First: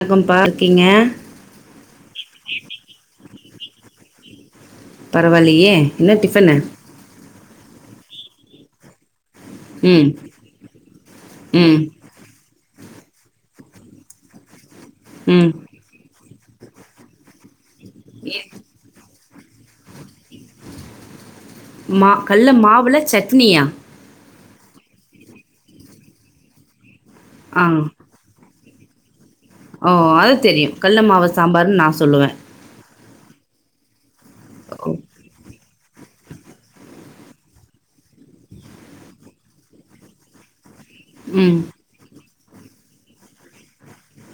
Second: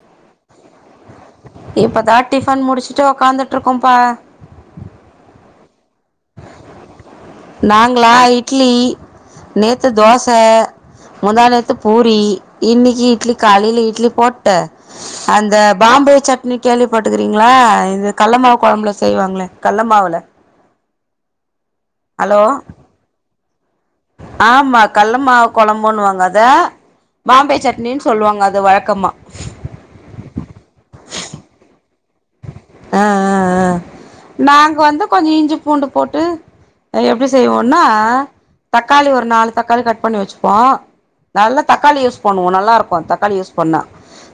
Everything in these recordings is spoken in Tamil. வணக்கம்ப்பா இருக்கீங்க இப்பதான் டிஃபன் முடிச்சுட்டு உக்கான்துட்டு இருக்கோம்பா பரவாயில்யே நாங்களா ஐ கிளி நேத்து ம் தோச முந்தாநேத்து ம் பூரி இன்னிக்கு இட்லி காலில இட்லி போட்டு ம் அந்த பாம்பே சட்னி கேள்விப்பட்டுக்கிறீங்களா இது கல்ல ஏ, மாவு கொழம்புல செய்வாங்களே கள்ள மாவுல மா கல்ல மாவுல சட் துனியா ஆமா கல்ல மாவு குழம்புன்னுவாங்க அத பாம்பே ஆ சட்னின்னு சொல்லுவாங்க அது வழ க்கமா ஓ அது தெரியும் கல்ல மாவு சாம்பார்ன்னு நான் சொல்லுவேன் ஆஹ் ஆஹ் ஆஹ் நாங்க ஓ வந்து கொஞ்ச இஞ்சி பூண்டு போட்டு எப்டி செய்வோனா தக்காளி ஒரு நாலு தக்காளி கட் பண்ணி வச்சுப்போம் ம் நல்லா தக்காளிய பன்னுவோ நல்லாருக்கூ தக்காளி யூஸ் பண்ணா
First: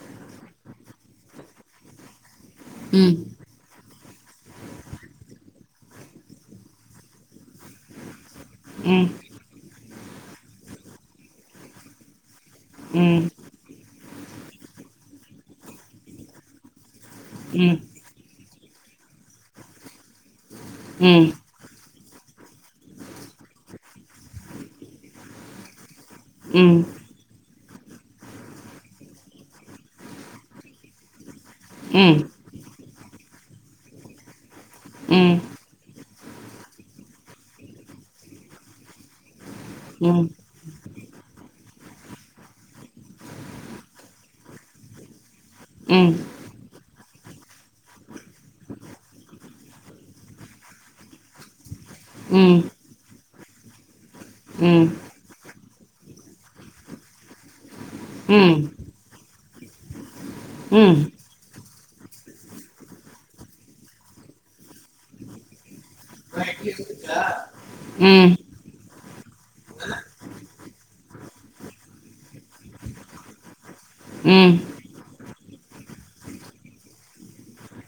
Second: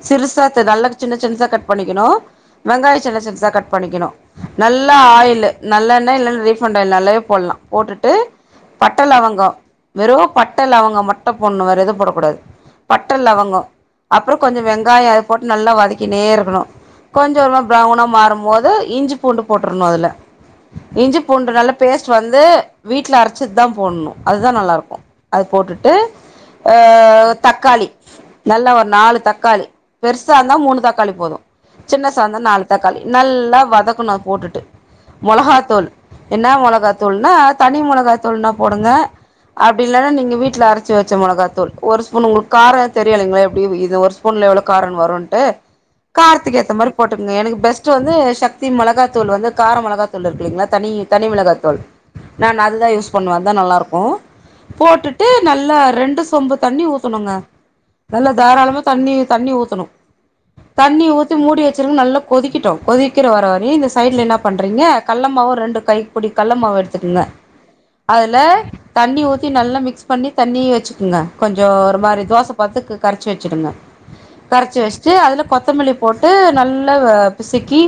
சிறுசா நல்ல சின்ன சின்னதா கட் பண்ணிக்கணும் ம் சிருசு சிருசா கட் பண்ணிக்கணு நல்லா ஆயிலு நல்லெண்ண இல்லன்னா ரீபண்ட் ஆயில் நல்லாவே போடலா போட்டுட்டு பட்ட ம் லவங்கோ வெறு பட்ட லவங்க மட்டு போட்ணு வேற எது போடக்கூடாது பட்ட ம் லவங்கோ அப்புற கொஞ்சோ வெங்காயோ அத போட்டு நல்லா வதக்கினே இருக்கணு கொஞ்சோ ம் ப்ரவுனா மாறும்போது இஞ்சி பூண்டு போட்ருன்னு அதுல இஞ்சி ம் ம் பூண்டு நல்ல பேஸ்ட் வந்து வீட்ல அரைச்சுத்து தா போட்ணு அதுதான் நல்லா இருக்கூ அது போட்டுட்டு ம் அஹ் தக்காளி நல்லா ஒரு நாலு தக்காளி பெருசா இருந்தா மூணு தக்காளி போது சின்ன ம் ம் சார்ந்த நாலு தக்காளி நல்லா வதக்கனு அத போட்டுட்டு ம் மொளகாதூல் என்னா மொளகா தூள்னா தனி மொளகா தூள்னா போடுங்க அப்டி இல்லனா நீங்க வீட்ல அரைச்சு வச்ச மொளகாத்தூள் ஒரு ஸ்பூன் உங்களுக் கார தெரியு இல்லைங்களா எப்படி இது ஒரு ஸ்பூன்ல எவ்ளோ காரோ வருன் டு காரத்துக்கு ஏத்த மாரி போ எனக்கு பெஸ்ட் வந்து சக்தி மொளகாத்தூல் வந்து கார மொளகாத்தூல் இருக்கு இங்களா தனி தனி மொளகா தூல் ம் நான் அதுதா யூஸ் பண்ணுவே தான் நல்லாருக்கூ ம் போட்டுட்டு நல்லா ரெண்டு சொம்பு தண்ணி ஊத்தணுங்க நல்ல தாராளமா தண்ணி தண்ணி ஊத்தணு தண்ணி ஊத்தி மூடி சில நல்ல கொதிக்கிட்டோ கொதிக்கிற வர வரை இந்த சைடல என்ன பண் கல்லமாவு ரெண்டு கைபுடி கல்லமாவு எடுத்துக்குங்க ம் ம் ம் ம் ம் ம் அதுல தண்ணி ஊத்தி நல்லா மிக்ஸ் பண்ணி தண்ணி வச்சுகங்க கொஞ்சோ ஒரு மாரி தோச பாத்ததுக்கு கரச்சு வச்சுருங்க கரச்சு வச்சுட்டு கொத்தமல்லி போட்டு நல் னு பிசிக்கி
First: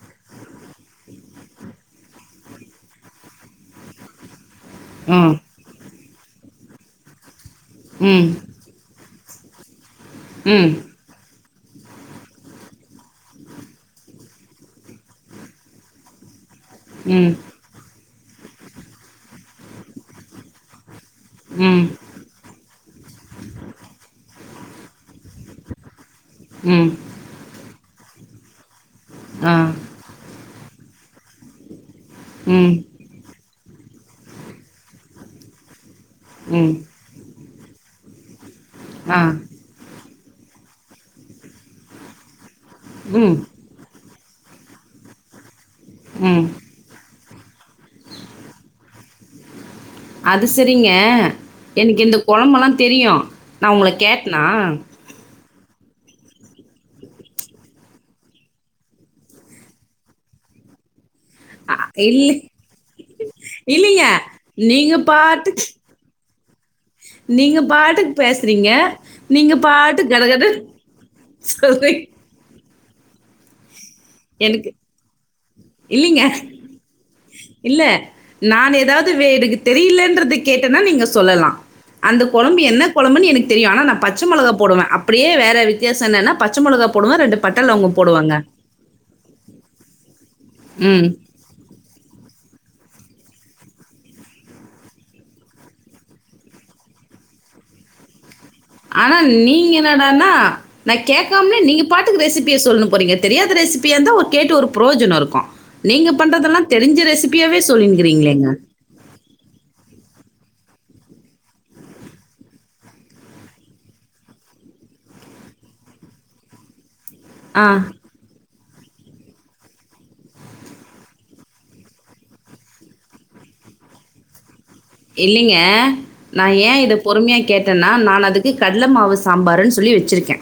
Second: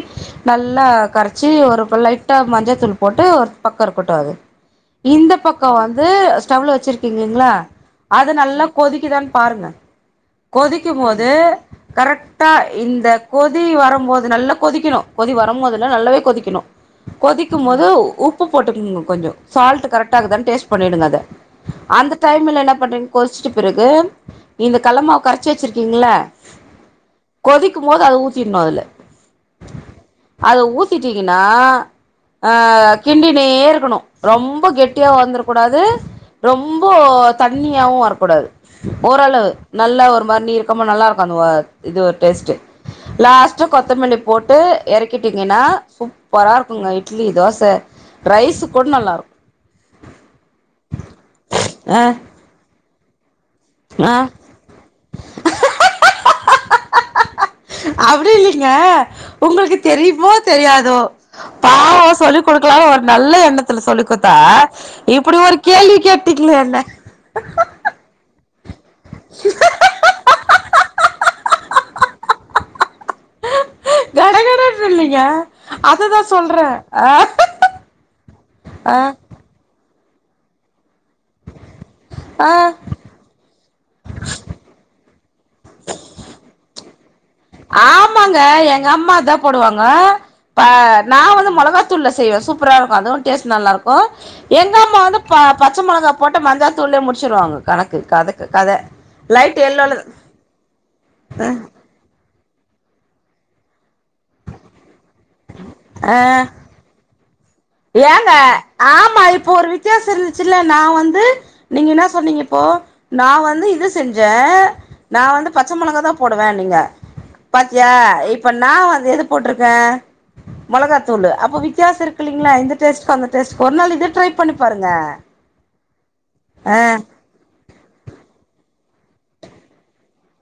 நல்லா கரச்சி ஒரு பிலெட் முட்ட மஞ்சத்தூள் போட்டு ஒரு பக்கோ இருக்கட்டோ அது இந்த பக்கோ வந்த் அது ஸ்டவ்ல வெச்சிருக்கீங்ளீங்களா அத நல்லா கொதிக்குதா பாருங்க கொதிக்கும் போது கரெக்ட்டா இந்த கோத் கொதி வரும்போது நல்லா கொதிக்கணு கொதி வரும்போதுல்ல நல்லாவே கொதிக்கணு ம் கொதிக்கும் போது உப்பு உப்பு போட்டுகோங்க கொஞ்சம் சால்டு கரக்டா இருக்குதானு டேஸ்ட் பண்ணிடுங்க அத ம் அந்த டைம்ல என்னப் பண்றீங்க பொரிச்சுட்ட பிறகு இந்த கல்லமாவு கரைச்ச வெச்சிருக்கீங்களா ம் ம் கொதிக்கு போது அத ஊத் தினோ அதுல ஆ அத ஊத் த்திட்டீங்கன்னா அ ம் கிண்டிடே இருக் இருக்கணோ ரொம்ப கெட்டியா வந்துருக்க கூடாது ம் ரொம்போ தண்ணியாவோ வரக்கூடாது ஆ ஓரளவு நல்லா ஒரு பண்ணி இருக்கம்போ நல்லா இருக்கோ அந்த இது ஒரு டேஸ்டு ம் லாஸ்டா கொத்த மல்லி போட்டு இறக்கீட்டிங்கன்னா ம் சூப்பரா இருக்கோங்க இட் இட்லி தோச ரைஸுக் கூட நல்லாருக் அது செரிங்க எனக்கு ஆ இந்த கொழம்பல்லாந் தெரியு நா உங்கள ஆ கேட்னா அப்டி இல்லீங்க உங்களுக்கு தெரியுமோ தெரியாதோ அ பாவோ இல்ல சொல்லிக் குடுக்கலான் ஒரு நல்ல எண்ணத்துல சொல்லி இல்லைங்க. குட்த்தா நீங்க இப்டி ஒரு பாட்டுக்கு கேள்விய கேட் டிக்கணு என்ன நீங்க பாட்டுக்கு பே சறீங்க நீங்க பாட்டுக் கடகடன் சொல்றீங் எனக்கு கடகடன்னு இல்லைங்க அததா இல்லீங்க சொல்றே ஆ இல்ல நான் ஆ எதாவ்து வே எனக்கு தெரியலன் றது கேட்டன்னா நீங்க சொல்லலா அந்த ஆ கொழம்பு என்ன கொழம்புனு எனக் தெரியு ஆனா நா பச்ச மொளகா போடுவே அப் அப்படியே வேற வித்தியாச என்னனா பச்ச மொளகா போடுவே ரெண்டு ஆமாங்க எங்க அம்மா தா போடுவாங்க பா ம். நா வந்து மொளகாத்தூள்ல செய்வே சூப் ப்பரா இருக்கு அதுவு டேஸ்ட் நல்லாருக்கு எங்க அம்மா வந்து ப பச்சை மொளகா போட்ட மஞ்சாத்தூள்ல முடிச்சுடுவாங்க கணக்கு கதக் ஆனா நீங்க என்னடானா நா கேக்காமனே நீங்க பாட்டுக்கு ரெசிப் பிய சொல்லுனு போறீங்க தெரியாத ரெசிபியா இருந்தா ஒரு கேட்டு ஒரு புரோஜனம் இருக்கு நீங்க ஆ பண்றதெல்லா தெரிஞ்ச ரெசிப் ஏங்க ஆமா இப்ப ஒரு வித்தியாசம் இருந் சில்ல நா வந்து நீங்க என்னா சொன்னீங்க இப்போ நா வந்து இது செஞ்சே நா வந்து பச்ச மொளகா தா போடுவேனிங்க ஆ. பாத்தியா இப் ப்ப நா வந்து எது போட்டுருக்கே மொளகாத்தூளு அப்ப வித்தியாச இருக்கு இல் இல்ல இந்த டேஸ்ட்க்கு அந்த டேஸ்ட்கு ஒரு நாள் இத ட்ரை பண்ணி பாருங்க இல்லைங்க நா ஏ ஆ இத பொறுமையா கேட்டேன்னா நான் அதுக்கு கட் கல்ல மாவு சாம்பருன் சொல்லி வச்சுருக்கே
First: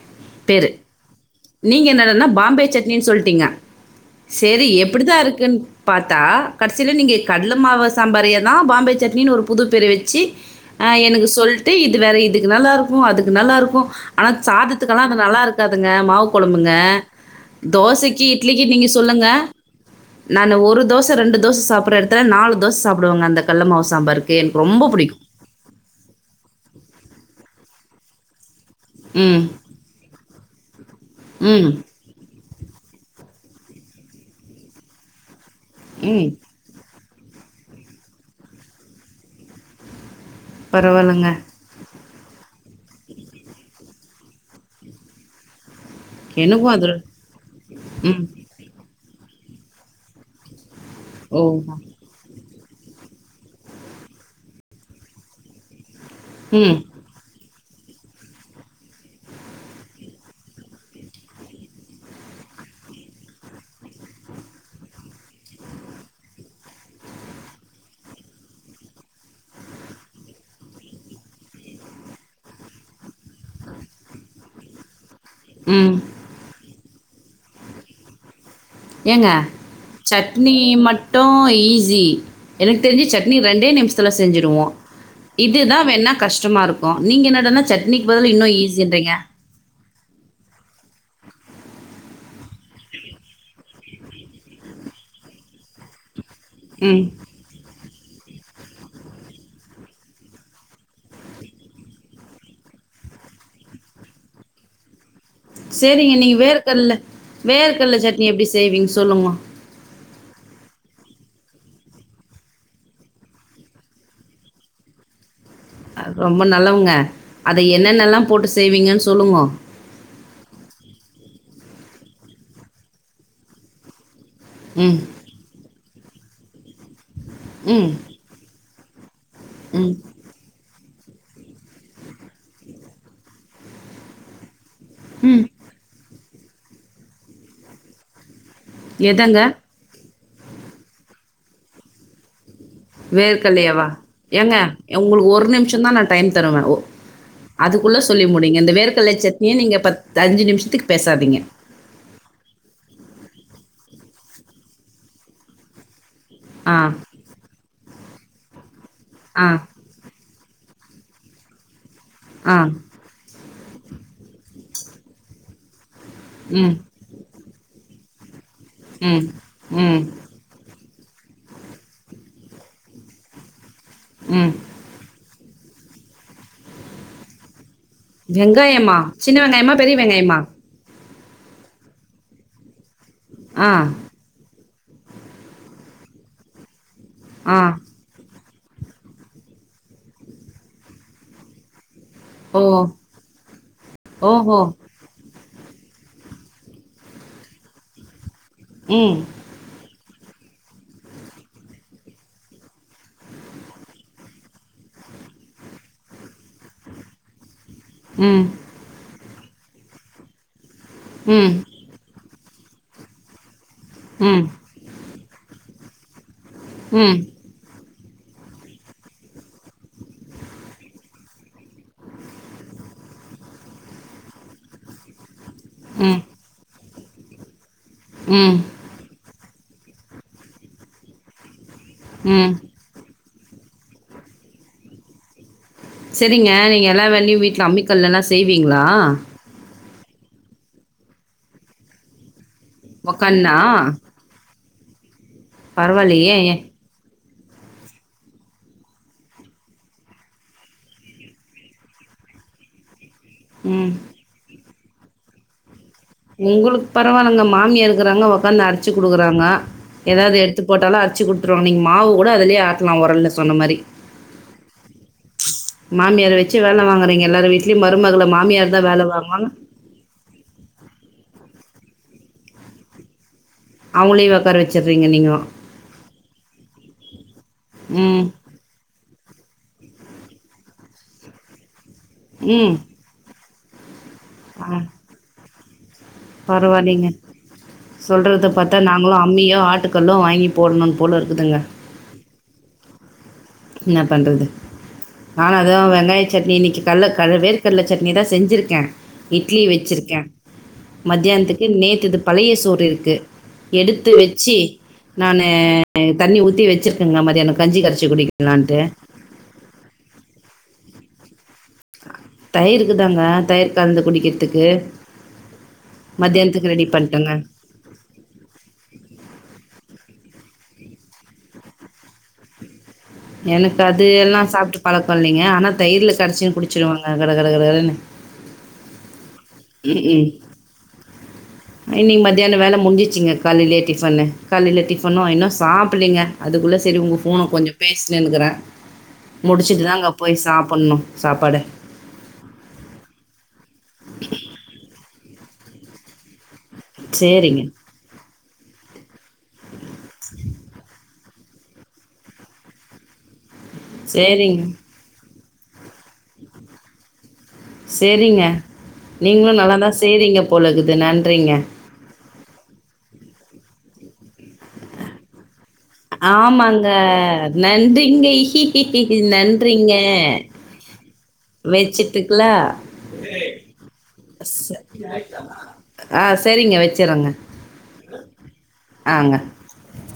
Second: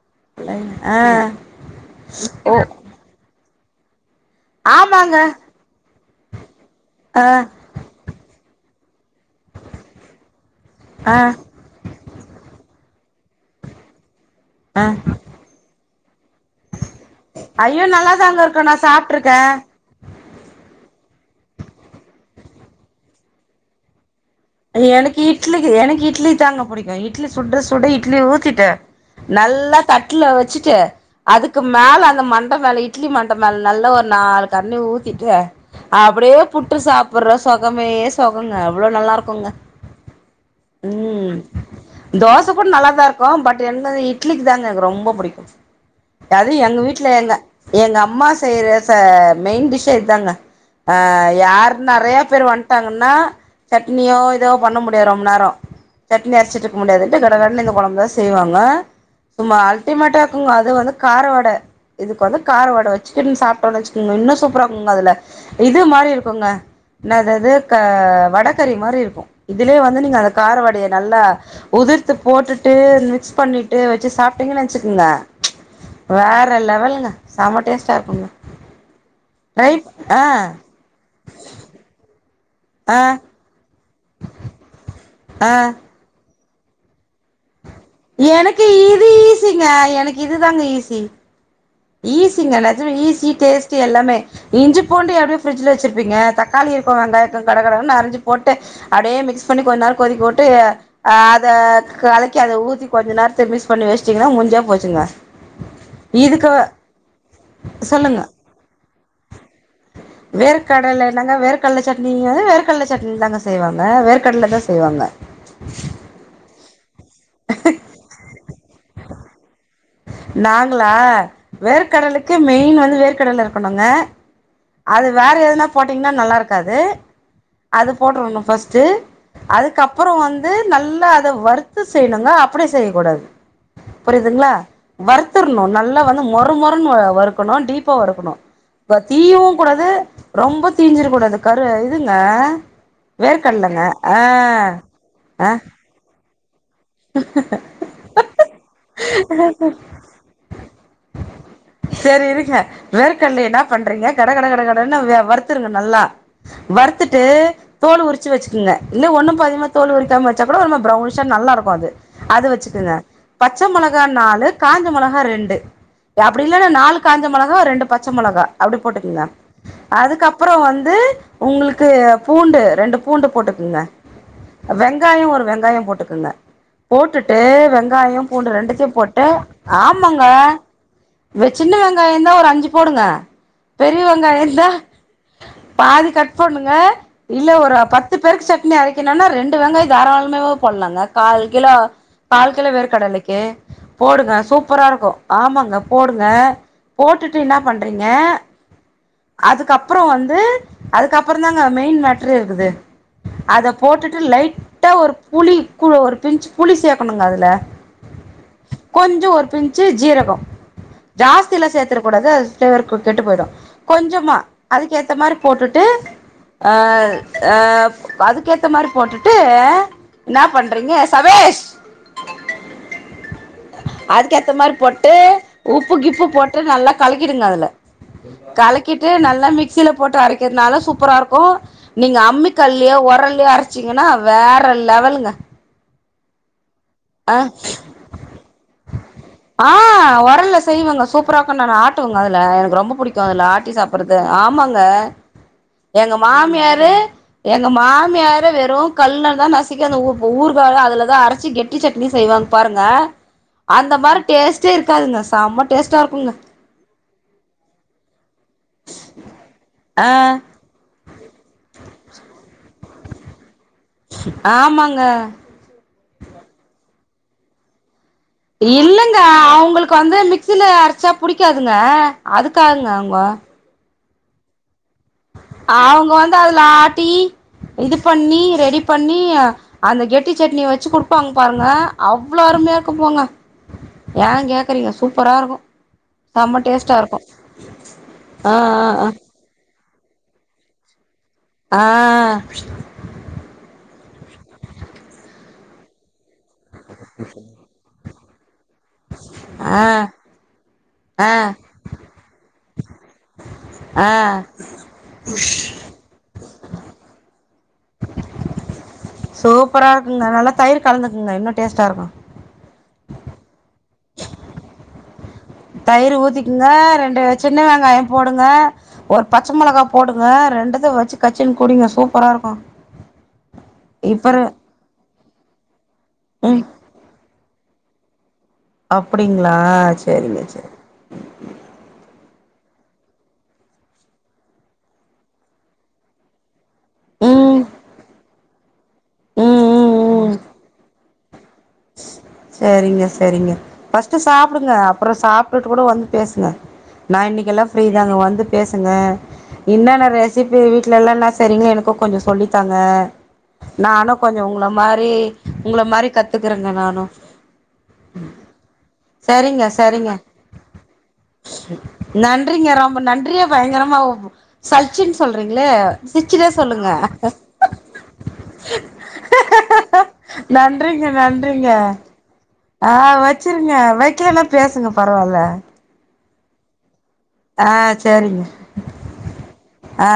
பேரு ஆ நீங்க என்னடனா ஓ பாம்பே சட்னின்னு சொல்லிட்டீங்க செரி எப்படிதா ஆமாங்க இருக்குன் பாத்தா கடசில நீங்க ஆ கடல மாவ சாம்பாரே தா பாம்பே னினு ஒரு புதுப்பேர வச்சு ஆஹ் ஆ எனக்கு சொல்ட்டு இது வேற இதுக்கு நல்லா இருக் கு அதுக்கு நல்லாருக்கு ஆனா ஆ சாதத்துக்கல்லா அது நல்லாருக்காது காதுங்க மாவு கொழம்புங்க ஐயோ தோசைக்கு நல்லாதாங்க இட்லிக்கு இருக்கு நா நீங்க சொல்லுங்க சாப்ட்ருக்கே நான் ஒரு தோச ச ரெண்டு தோச சாப்புட்ற இடத்துல நாலு தோச சாப்டுவங்க அந்த கள்ள மாவு சாம்பாருக்கு எனக்கு ரொம்ப எனக்கு பிடிக்கும். இட்லிக்கு எனக்கு இட்லி தாங்க புடிக்கும் இட்லி சுட சுட இட்லி ஊத்திட்டு ம். நல்லா தட்டுல வச்சு ட்டு அதுக்கு ம். மேல அந்த மண் மண்ட மேல இட்லி மண்ட மேல நல்லா ஒரு நாலு கரண்டி ஊத்திட்டு ம். அப்டியே புட்டு சாப் ப்புற சுகமே சுகங்க அவ்ளோ நல்லாருக் குங்க பரவாலங்க துக்கும் நல்லாதான் இருக்கும் பட் என்ன இட்லிக்கு தாங்க எனக்கு ரொம்ப பிடிக்கும் அதும் எனக்கும் எங்க அது வீட்ல எங்க எங்க ம். அம்மா செய்ற ப்ப மெயின் டிஷ்ஷே இதாங்க ஆஹ் ஓ! யாரு நெறைய பேரு வன் ட்டாங்கன்னா சட் னியோ ஏதோ பண்ண முடியாது ரொம்ப நேரம் சட்னி அரைசிட்ருக்க ம். முடியாதுன்ட்டு கடகடனு எங்க கொலம்புதான் செய்வாங்க சும்மா அல்டிமேட்டா இக்குங்க அது வந்து காரவடை இதுக்குவந்து காரவடை வச்சிக்கினு சாப்டோம்னு வச்சிக்கோங்க இன்னும் சூப்ராக்குங்க அதுல இதுமாரி இருக்குங்க இன்னாது அது க வட க்கறி மாரி இருக்கும் இதுலயே வந்து நீங்க அந்த காரவடைய நல்லா உதிர்த்து போட்டுட்டு மிக்ஸ் பண்ணிட்டு வச்சு சாப்ட்டீங்கன்னு வச்சுக்கங்க ச் ம். வேற லெவலுங்க செம டேஸ்டா இருக்குங்க ஏங்க ட்ரை ஆ சட்னி மட்டும் ஈஸி எனக்கு ஆ தெருஞ்சி சட்னி ரெண்டே நிமிஷ் த்துல செஞ்சுருவோம் ஆ இதுதான் வேன்னா கஷ் ஷ்டமா இருக்கும் நீங்க என்னடான்னா சட் எனக்கு இது ஈசிங்க எனக் இதுதாங்க ஈசி ஈஸிங்க நெஜமா ஈஸி டேஸ்ட்டு எல்லாமே இஞ்சி பூண்டு எப்டியு ஃப்ரிட்ஜ்ல வெச்சிருப்பீங்க தக் க்காளி இருக்கு ம். வெங்காயருக்கு கட கட கடனு அரிஞ் து போட்டு அப்டே மிக்ஸ் பண்ணி கொஞ் நேரோ கொதிக்க உட்டு அ அத கலக்கி அத ஊத்தி கொஞ்ச நேரத்த மிஸ் பண்ணி வெச்ட்டிங்னா முஞ்சே போச்சிங்க செரிங்க நீங்க வேர்க்க கல்ல வேர்கல்ல சொல்லுங்க சட்னி எப்டி செய்வீங் சொல்லுங்மா கடல என்னங்க வேர்கல்ல சட்னிய வேர்க்கல்ல சட்னிலதாங்க செய்வாங்க வேர்கட்லதா செய்வாங்க அ ரொம்ப நல்லவங்க அத என்னென்னெல்லா போட்டு செய்வீங்கன் சொல்லுங்கோ நாங்ளா வேர்க்கடலக்கி மெயின் வந்து வேர்க்கடல இருக்கணுங்க ம். அது வேற எதுனா போட்டிங்னான் நல்லாருக்காது அது ம். போட்ருணு ஃபஸ்ட்டு ம். அதுக்கப்புறோ வந்து நல் த அத வறுத்து செய்ணுங்க அப்டே செய்யக்கூடாது புரிதுங்ளா ம். வர்த்தர்ணு நல்லா வந் மொருமொருன்னு வ வறுக்கணு டீப்பா வறுக்குணு எதங்க அது ரொம்ப தீஞ்சிரக்கூடாது கரு இதுங்க வேர்க் வேர்க்கடலங்க கல்லையவா ஆ ஏங்க ய உங்ளுக் ஆ ஒரு நிம்ஷந்தா நா டைம் தருவே ஒ அதுக்குள்ள சொல்லி முடிங்க இந்த வேர்கல்லை சட்னிய நீங்க பத் அஞ்சு நிம்ஷத்துக்கு பேசாதீங்க சரி இருங்க வேர்க்கடல என்ன பண்றீங்க கட கட கட கடன்னு வ வறுத்துருங்க நல்லா ஆ, வருத்துட்டு தோலு உரிச்சு வெச்சுக்ங்க இல்ல ஒன்னு ஆ, பாதிமா தோல் உரிக்காம ச்சா கூட ஒருமா ப்ரவுனிஷ நல்லாரு வது அது ஆ, வெச்சுக்கங்க பச்ச மொளகா நாலு காஞ்ச மொளகா ரெண்டு ய அப்பிடி இல்லனா ம், நாலு காஞ்ச மொளகா ரெண்டு பச்சமொளகா அப்டி போட்டுகுங்க ம், ம், அதுக்கப்புறோ வந் ந்து உங்களுக்கு பூண்டு ரெண்டு பூண்டு போட்டுக்குங்க ம். வெங்காயம் ஒரு வெங் வெங்காயம் போட்டுக்குங்க போட்டுட்டு வந் வெங்காயும் பூண்டு ரெண்டுத்தையும் வெங்காயமா? போட்டு சின்ன வெங்காயமா? பெரிய ஆமாங்க வெங்காயமா? சின்ன வெங்காயாந்தா ஒரு அஞ்சு போடுங்க ஆ, பெரிய வெங்காயம் இல்ல பாதி கட் பண்ணுங்க இல்ல ஆ, ஒரு அ பத்து பேருக்கு செ இல்ல அதுக்கு என்னனா ரெண்டு வெங்காய தாராளமாவே போடலாங்க கால் கிலோ ஓ, கால்கிலோ வேர்க்கடலைக்கு போடுங்க ஓஹோ! சூப்பராருக்கும் ஆமாங்க போடுங்க போட்டுட்டு என்னா பண்றிங்க ம், அதுக்கப்றம் வந்து து அதுக்கப்றதாங்க மெயின் மேட்ரே இருக்குது அத போட்டுட்டு லைட்டா ஒரு புளி ஒரு பி்ன்ச்சு புளி சேக்கணுங்க அதுல ம், கொஞ்ச ஒரு கொஞ்ச ஜீரகம் ம், ஜாஸ்திலா சேத்ர கூடாது ப்ளேவர் குட்டுட்டு போய்டும் கொஞ்சமா ம், அதுக்கு ஏத்த மாரி போட்டுட்டு ஆஹ் ம், ஆஹ் அதுக்கேத்த மாரி போட்டுட்டு என்னா பண்றிங்க சபேஷ் அதுக்கேத்த மாரி போட்டு உப்பு ம், கிப்பு போட்டு நல்லா கலக்கிடுங்க அதுல ம், கலக்கிட்டு நல்லா மிக் சில போட்டு அரைக்கிறனால சூப்பராருக்கும் நீங்க ம். அம்மிக்கல்லியோ உரல் அரச்சிங்கனா வேற லெவலுங்க சரிங்க நீங்க எல்லா ஆ வேலையும் வீட்ல அம்மிக்கல்லலா செய்வீங்களா ஆஹ் உரல்ல செய்வங்க சூப்பரா கொண்டன ஆட்டுவங்க அதுல ரொம்ப புடிக்கும் அதுல உக்கான்னா? ஆட்டி சாப்பறது ஆமாங்க ச எங்க பரவாயில்லையே! மாமியாரு எங்க மாமியாரு வெறு கல்லதா நசுக்கி அந்த உ ஊருகா அதுலதா அரச்சி கெட் ட்டி சட்னி செய்வாங்க பாருங்க ம். அந்த மாரி டேஸ்ட் ட்டே இருக்காதுங்க செமட் டேஸ்ட்டாருக்குங்க உங்களுக்கு பரவால்லங்க மாமியார் இருக்குறாங்க ஒக் வந்து அரச்சு குடுக்குறாங்க ஆ எதாவது எடுத்து போட்டாலும் அரச்சு குடுத்துரு நீங் மாவு கூட அதுலயே ஆட்லா ஒரல்ல சொன்ன மாரி ஆமாங்க மாமியர வெச்சு வேல வாங்குரிங்க எல்லார் வீட்லயு ம இல்லங்க அவங்களுக்கு வந்து மி க்சில அடிச்சா புடிக்காதுங்க அதுக்காகங்க அவங்க அவுங்களயு உக்கார வ அவுங்க வந்து அதுல ஆ ட்டி இது ம். பண்ணி ரெடி பண்ணி இய அந்த கெட்டி சட்னி வச்சு குடுப்பாங் பாருங்க அவ்வளோ ம். அருமையாக்க போங்க ஏ கேக்குறீங்க சூப்பரா இருக்கு பரவலேங்க சொல்றத ஆ பாத்தா ஆ நாங்ளு அம்மியு ஆட்டு கல்லு வாங்கி போடன்னு போல இருக் ஆ என்ன பண்றது நானு அதுவு வெங்காய சட்னி இன்னைக்கி காலைல க வேர்க்கடல சட் னிதா செஞ்சிருக் கே இட்லி ஆ வச்சிருக்கே ஆ ஆ மத்தியானத்துக்கு நேத்துது பழைய சோறு இருக்கு ஆ எடுத்து வச்சு நானு தண்ணி ஊத்தி வச்சிருக்கேங்க மதியான கஞ்சீ கரச்சு குடி க்கிலாண்ட்டு சூப்பரா ருக்குங்க நல்லா தயிர் கலந்துக்குங்க இன்னொ டேஸ்ட்டா இருக்கும் தயிருக்கு தாங்க தயி்ர் கலந்து குடிக்கிறதுக்கு தயிரு ஊத்திக்குங்க மத்தியானத்துக்கு ரெடி ரெண்டு பண்ணிட்டேங்க சின்ன வெங்காய போடுங்க ஒரு பச்ச மொளகா போடுங்க ரெண்டுது வச்சு கச்சின் குடிங்க சூப்பரா இருக்கும் எனக்கு அது எல்லா இப்பரு சாப்ட்டு பழக் கல்லீங்க ஆனாத் தயிருல கடச்சு ம் குடிச்சுருவேங்க அது கடகடகடனு அப்டிங்களா செரிங்க செரி இன்னைக்கு மதியானோ வேல முடிச்சுசுங்க காலையிலயே டிஃபனு காலையில டிஃபனு இன்னு சாப்பலீங்க அதுக்குள்ள சரி உங்க ஃபோன ம் ம் கொஞ்சம் பேசினுக்கிறே ம் முடிச்சுட்டுதாங்க போய் சாப்புண்ணு சாப்பாடு செரிங்க செரிங்க ஃபர்ஸ்ட்டு சாப்புடுங்க அப்பறோ சாப்ட்டுட்டு கூட வந்து பேசுங்க நா இன்னைக்கெல்ல சரிங்க ஃப்ரீ தாங்க வந்துட் பேசுங்க இன்னன்ன ரெசிபி வீட்லெல்லா நா செஞ் செரிங்க எனக்கு கொஞ்சோ சொல்லித்தாங்க நானு கொஞ்சோ சரிங்க உங்கள மாரி உங்கள மாரி கத்துக்குறங்க நானு சரிங்க நீங்களும் சரிங்க நல்லாதா சரிங்க செய்றீங்க போலகுது நன்றிங்க நன்றிங்க ரொம்ப நன்றிய பயங்கரமா சல்ச்சினு சொல்றீங்க ஆமாங்க நன்றிங் நன்றிங்க நன்றிங்க நன்றிங்க வெச்சுட்டு ஆ வச்சிருங்க வைக்கலென்னா பேசுங்க பரவாயில்ல ஆ செரிங்க வச் ஆ செரிங் ஆங்க ஆ